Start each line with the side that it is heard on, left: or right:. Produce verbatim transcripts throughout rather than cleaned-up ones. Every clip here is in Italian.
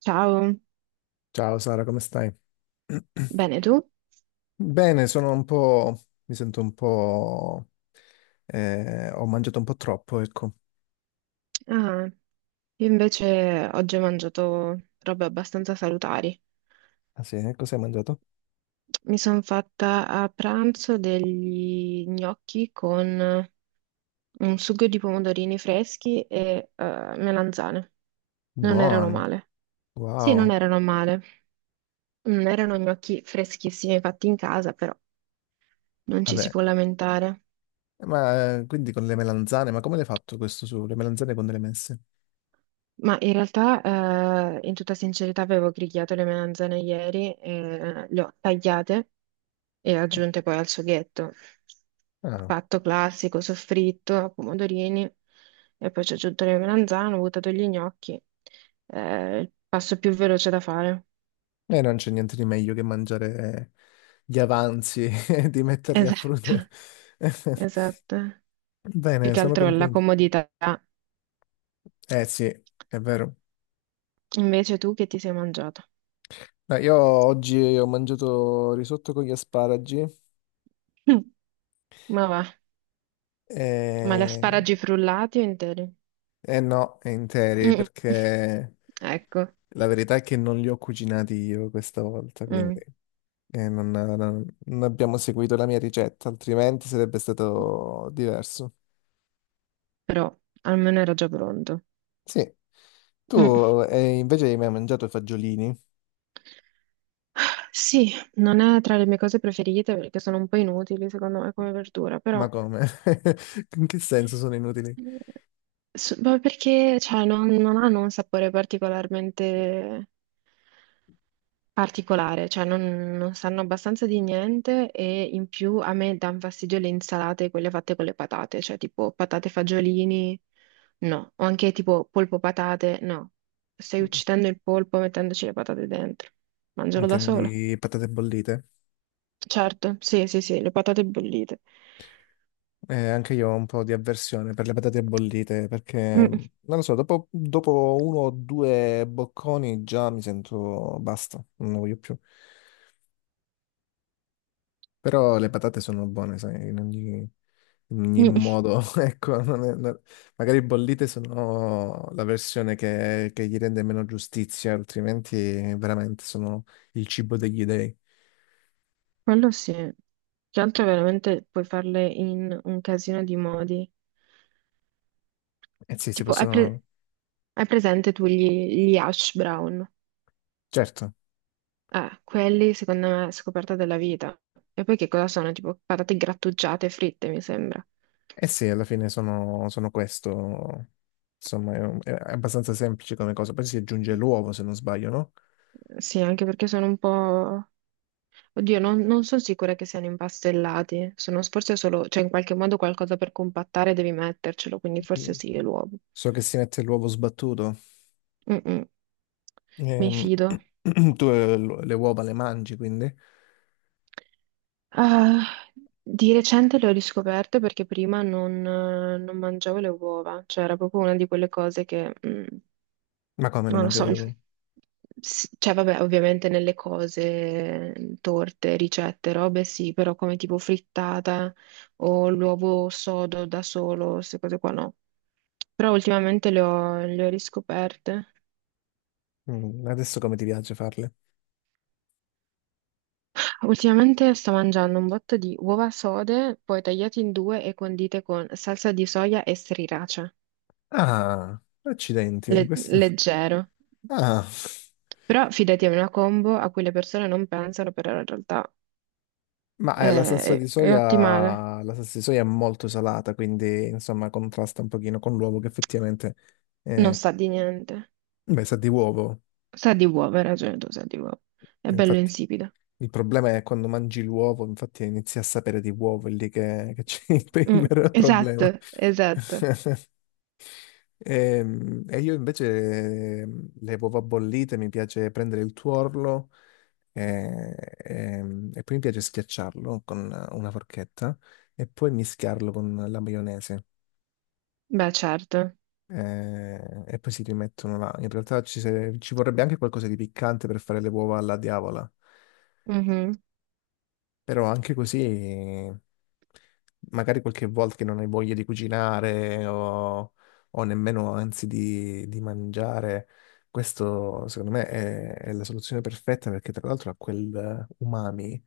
right: Ciao,
left: Ciao Sara, come stai?
right: bene tu?
left: Bene, sono un po'... mi sento un po'... eh, ho mangiato un po' troppo, ecco.
right: Ah, io invece oggi ho mangiato robe abbastanza salutari.
left: Ah sì, eh? Cosa hai mangiato?
right: Mi sono fatta a pranzo degli gnocchi con un sugo di pomodorini freschi e eh, melanzane. Non erano
left: Buoni,
right: male. Sì, non
left: wow.
right: erano male. Non erano gnocchi freschissimi fatti in casa, però non ci si
left: Vabbè,
right: può lamentare.
left: ma eh, quindi con le melanzane, ma come l'hai fatto questo su? Le melanzane con delle messe?
right: Ma in realtà, eh, in tutta sincerità, avevo grigliato le melanzane ieri, e le ho tagliate e aggiunte poi al sughetto.
left: Ah,
right: Fatto classico, soffritto, pomodorini, e poi ci ho aggiunto le melanzane, ho buttato gli gnocchi. Eh, il passo più veloce da fare.
left: eh, non c'è niente di meglio che mangiare gli avanzi e di metterli a frutto.
right: Esatto, esatto. Più
left: Bene,
right: che
left: sono
right: altro la
left: contento.
right: comodità.
left: Eh sì, è vero.
right: Invece tu che ti sei mangiato?
left: No, io oggi ho mangiato risotto con gli asparagi
right: Mm, ma va, ma gli
left: e,
right: asparagi frullati o interi?
left: e no, interi,
right: Mm,
left: perché
right: ecco.
left: la verità è che non li ho cucinati io questa volta, quindi
right: Mm.
left: eh, non, non- non abbiamo seguito la mia ricetta, altrimenti sarebbe stato diverso.
right: Però almeno era già pronto.
left: Sì,
right: Mm.
left: tu eh, invece hai mai mangiato i fagiolini?
right: Sì, non è tra le mie cose preferite perché sono un po' inutili secondo me come verdura,
left: Ma
right: però
left: come? In che senso sono inutili?
right: eh, s- ma perché cioè, non, non hanno un sapore particolarmente particolare, cioè non, non sanno abbastanza di niente e in più a me danno fastidio le insalate, quelle fatte con le patate, cioè tipo patate fagiolini, no, o anche tipo polpo patate, no, stai uccidendo il polpo mettendoci le patate dentro, mangialo da
left: Intendi
right: solo.
left: patate bollite?
right: Certo, sì, sì, sì, le patate bollite.
left: Eh, anche io ho un po' di avversione per le patate bollite perché,
right: Mm,
left: non lo so, dopo, dopo uno o due bocconi già mi sento basta, non ne voglio più. Però le patate sono buone, sai, in ogni, in ogni
right: mm, mm,
left: modo. Ecco, non è- non- magari bollite sono la versione che, che gli rende meno giustizia, altrimenti veramente sono il cibo degli dei.
right: quello sì. Che altro veramente puoi farle in un casino di modi.
left: Eh sì, si
right: Tipo, hai, pre-
left: possono...
right: hai presente tu gli, gli hash brown?
left: Certo.
right: Eh, quelli secondo me è scoperta della vita. E poi che cosa sono? Tipo patate grattugiate e fritte, mi sembra.
left: Eh sì, alla fine sono, sono questo. Insomma, è, un- è abbastanza semplice come cosa. Poi si aggiunge l'uovo, se non sbaglio, no?
right: Sì, anche perché sono un po'... Oddio, non, non sono sicura che siano impastellati. Sono forse solo, cioè in qualche modo qualcosa per compattare devi mettercelo, quindi forse
left: Sì.
right: sì, è l'uovo.
left: So che si mette l'uovo sbattuto.
right: Mm-mm, mi
left: Ehm,
right: fido.
left: tu eh, l- le uova le mangi, quindi?
right: Ah, di recente le ho riscoperte perché prima non, non mangiavo le uova, cioè era proprio una di quelle cose che... mm,
left: Ma come non
right: non lo so,
left: mangiavi le uova?
right: S- cioè vabbè, ovviamente nelle cose, torte, ricette, robe sì, però come tipo frittata o l'uovo sodo da solo, queste cose qua no. Però ultimamente le ho, le ho riscoperte.
left: Mm, adesso come ti piace farle?
right: Ultimamente sto mangiando un botto di uova sode, poi tagliate in due e condite con salsa di soia e sriracha.
left: Ah, accidenti,
right: Le-
left: questo...
right: leggero.
left: Ah,
right: Però fidati, è una combo a cui le persone non pensano, però in realtà
left: ma eh, la salsa di
right: è, è ottimale.
left: soia, la salsa di soia è molto salata, quindi insomma contrasta un pochino con l'uovo che effettivamente...
right: Non
left: eh,
right: sa di niente.
left: beh, sa di uovo.
right: Sa di uova, hai ragione tu, sa di uova. È bello
left: Infatti...
right: insipido.
left: Il problema è quando mangi l'uovo, infatti inizi a sapere di uovo, è lì che, che c'è il
right: Mm,
left: vero
right: esatto,
left: problema.
right: esatto.
left: Ehm, E, io invece ehm, le uova bollite mi piace prendere il tuorlo eh, ehm, e, poi mi piace schiacciarlo con una forchetta e poi mischiarlo con la maionese.
right: Beh, certo.
left: Eh, e poi si rimettono là. In realtà ci, se- ci vorrebbe anche qualcosa di piccante per fare le uova alla diavola.
right: Mhm.
left: Però anche così, magari qualche volta che non hai voglia di cucinare o, o nemmeno anzi di, di mangiare, questo secondo me è, è la soluzione perfetta perché tra l'altro ha quel umami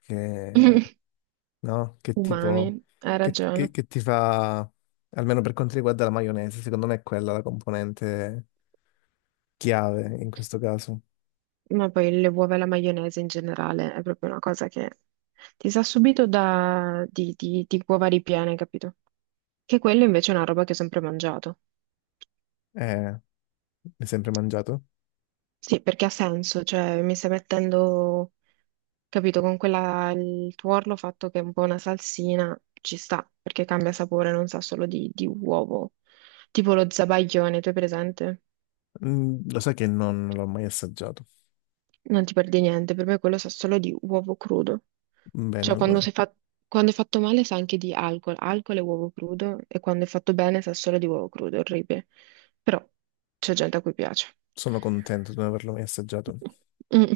left: che, no? Che tipo,
right: Umami, hai
left: che, che-
right: ragione.
left: che ti fa, almeno per quanto riguarda la maionese, secondo me è quella la componente chiave in questo caso.
right: Ma poi le uova e la maionese in generale è proprio una cosa che ti sa subito da... di, di, di uova ripiene, capito? Che quella invece è una roba che ho sempre mangiato.
left: Eh, l'hai sempre mangiato?
right: Sì, perché ha senso, cioè mi stai mettendo capito, con quella, il tuorlo fatto che è un po' una salsina ci sta, perché cambia sapore, non sa solo di, di uovo. Tipo lo zabaglione, tu hai presente?
left: Mm, lo sai che non, non l'ho mai assaggiato.
right: Non ti perdi niente, per me quello sa solo di uovo crudo.
left: Bene,
right: Cioè,
left: allora
right: quando, si fa- quando è fatto male sa anche di alcol, alcol e uovo crudo, e quando è fatto bene sa solo di uovo crudo, è orribile. Però c'è gente a cui piace.
left: sono contento di non averlo mai assaggiato.
right: Mm.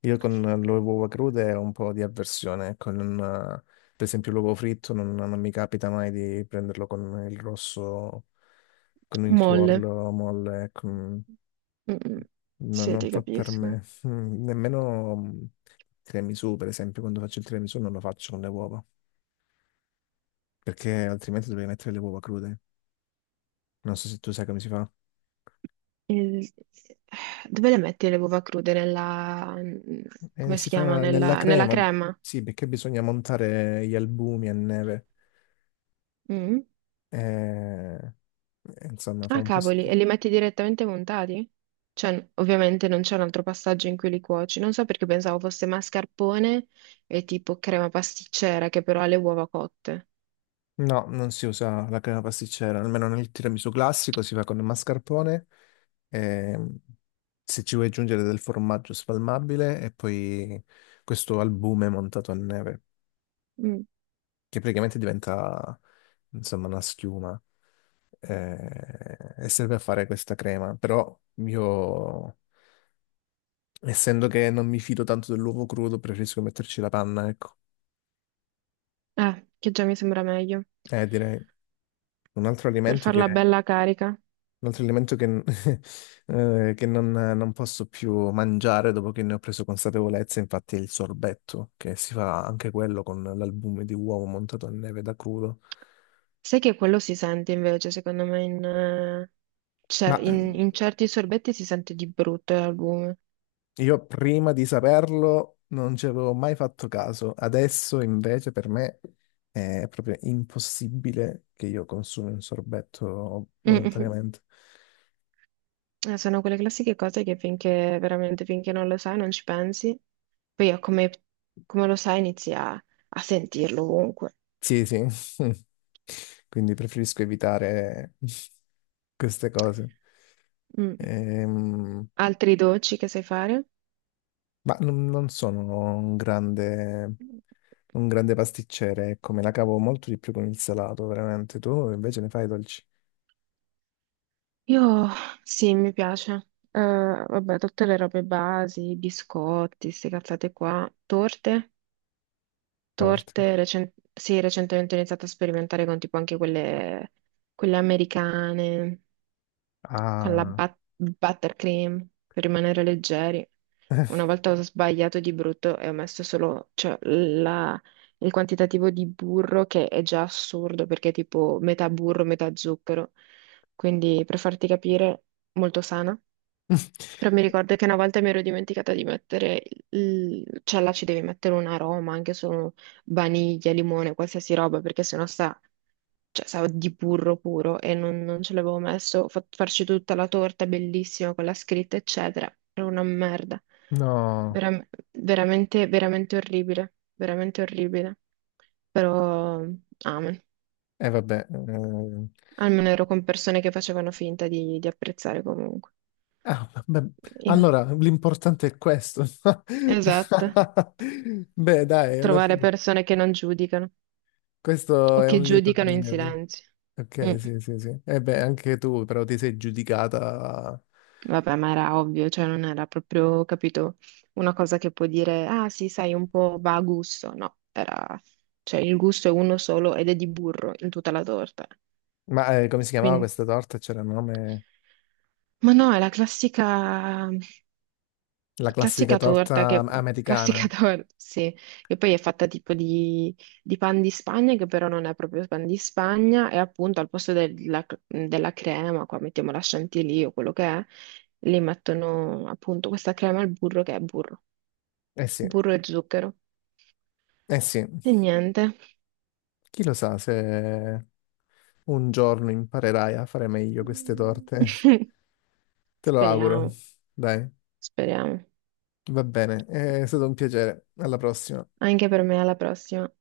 left: Io con le uova crude ho un po' di avversione. Ecco, non, eh, per esempio l'uovo fritto non, non mi capita mai di prenderlo con il rosso, con il
right: Molle.
left: tuorlo molle. Con-
right: Mm, mm.
left: no,
right: Sì,
left: non
right: ti
left: fa per
right: capisco.
left: me. Mm, nemmeno mm, tiramisù, per esempio, quando faccio il tiramisù non lo faccio con le uova, perché altrimenti dovrei mettere le uova crude. Non so se tu sai come si fa.
right: Il- Dove le metti le uova crude? Nella,
left: Eh,
right: come si
left: si
right: chiama?
left: fa nella
right: Nella, nella
left: crema,
right: crema?
left: sì, perché bisogna montare gli albumi a neve.
right: Mm?
left: Eh, eh, insomma, fa
right: Ah,
left: un po'
right: cavoli, e
left: schifo.
right: li metti direttamente montati? Cioè, ovviamente non c'è un altro passaggio in cui li cuoci. Non so perché pensavo fosse mascarpone e tipo crema pasticcera che però ha le uova cotte.
left: No, non si usa la crema pasticcera, almeno nel tiramisù classico si fa con il mascarpone. ehm, Se ci vuoi aggiungere del formaggio spalmabile e poi questo albume montato a neve,
right: Mm.
left: che praticamente diventa, insomma, una schiuma. Eh, e serve a fare questa crema, però io essendo che non mi fido tanto dell'uovo crudo, preferisco metterci la panna, ecco.
right: Eh, che già mi sembra meglio
left: Eh, direi un altro
right: per
left: alimento che,
right: farla
left: un
right: bella carica.
left: altro alimento che, eh, che non, non posso più mangiare dopo che ne ho preso consapevolezza, infatti, è il sorbetto, che si fa anche quello con l'albume di uovo montato a neve da crudo.
right: Sai che quello si sente invece, secondo me, in, eh,
left: Ma
right: cioè,
left: eh,
right: in- in certi sorbetti si sente di brutto l'albume.
left: io prima di saperlo non ci avevo mai fatto caso, adesso invece per me è proprio impossibile che io consumi un sorbetto volontariamente.
right: Eh, sono quelle classiche cose che finché veramente finché non lo sai non ci pensi, poi a come, come lo sai inizi a, a sentirlo ovunque.
left: Sì, sì. Quindi preferisco evitare queste cose.
right: Mm.
left: Ehm,
right: Altri dolci che sai fare?
left: ma non, non sono un grande, un grande pasticcere, ecco, me la cavo molto di più con il salato, veramente. Tu invece ne fai i dolci
right: Io sì, mi piace. Eh, vabbè, tutte le robe basi, biscotti, queste cazzate qua, torte,
left: torti.
right: torte, recen- sì, recentemente ho iniziato a sperimentare con tipo anche quelle, quelle americane. Con la
left: Ah,
right: bat- buttercream per rimanere leggeri. Una volta ho sbagliato di brutto e ho messo solo, cioè, la- il quantitativo di burro che è già assurdo perché è tipo metà burro, metà zucchero. Quindi per farti capire, molto sana. Però mi ricordo che una volta mi ero dimenticata di mettere, il... cioè là ci devi mettere un aroma, anche solo vaniglia, limone, qualsiasi roba, perché sennò sta cioè sa di burro puro e non, non ce l'avevo messo, ho fatto farci tutta la torta bellissima con la scritta, eccetera. Era una merda.
left: no,
right: Veram- veramente, veramente orribile, veramente orribile. Però, amen.
left: e vabbè. Ehm.
right: Almeno ero con persone che facevano finta di, di apprezzare comunque.
left: Ah, beh,
right: Io-
left: allora l'importante è questo.
right: Esatto.
left: Beh, dai, alla
right: Trovare
left: fine.
right: persone che non giudicano
left: Questo
right: o
left: è
right: che
left: un lieto
right: giudicano in
left: fine. per-
right: silenzio. Mm.
left: Ok, sì, sì, sì. E beh, anche tu però ti sei giudicata...
right: Vabbè, ma era ovvio, cioè non era proprio, capito, una cosa che può dire, ah sì, sai, un po' va a gusto. No, era, cioè il gusto è uno solo ed è di burro in tutta la torta.
left: Ma eh, come si chiamava
right: Quindi,
left: questa torta? C'era un nome...
right: ma no, è la classica.
left: La classica
right: Classica torta,
left: torta
right: che... classica
left: americana.
right: torta, sì, che poi è fatta tipo di, di pan di Spagna, che però non è proprio pan di Spagna, e appunto al posto della, della crema, qua mettiamo la chantilly o quello che è, li mettono appunto questa crema al burro che è burro,
left: Eh sì,
right: burro e zucchero.
left: eh sì.
right: E niente.
left: Chi lo sa se un giorno imparerai a fare meglio queste torte. Te lo auguro.
right: Speriamo,
left: Dai,
right: speriamo.
left: va bene. È stato un piacere. Alla prossima.
right: Anche per me alla prossima.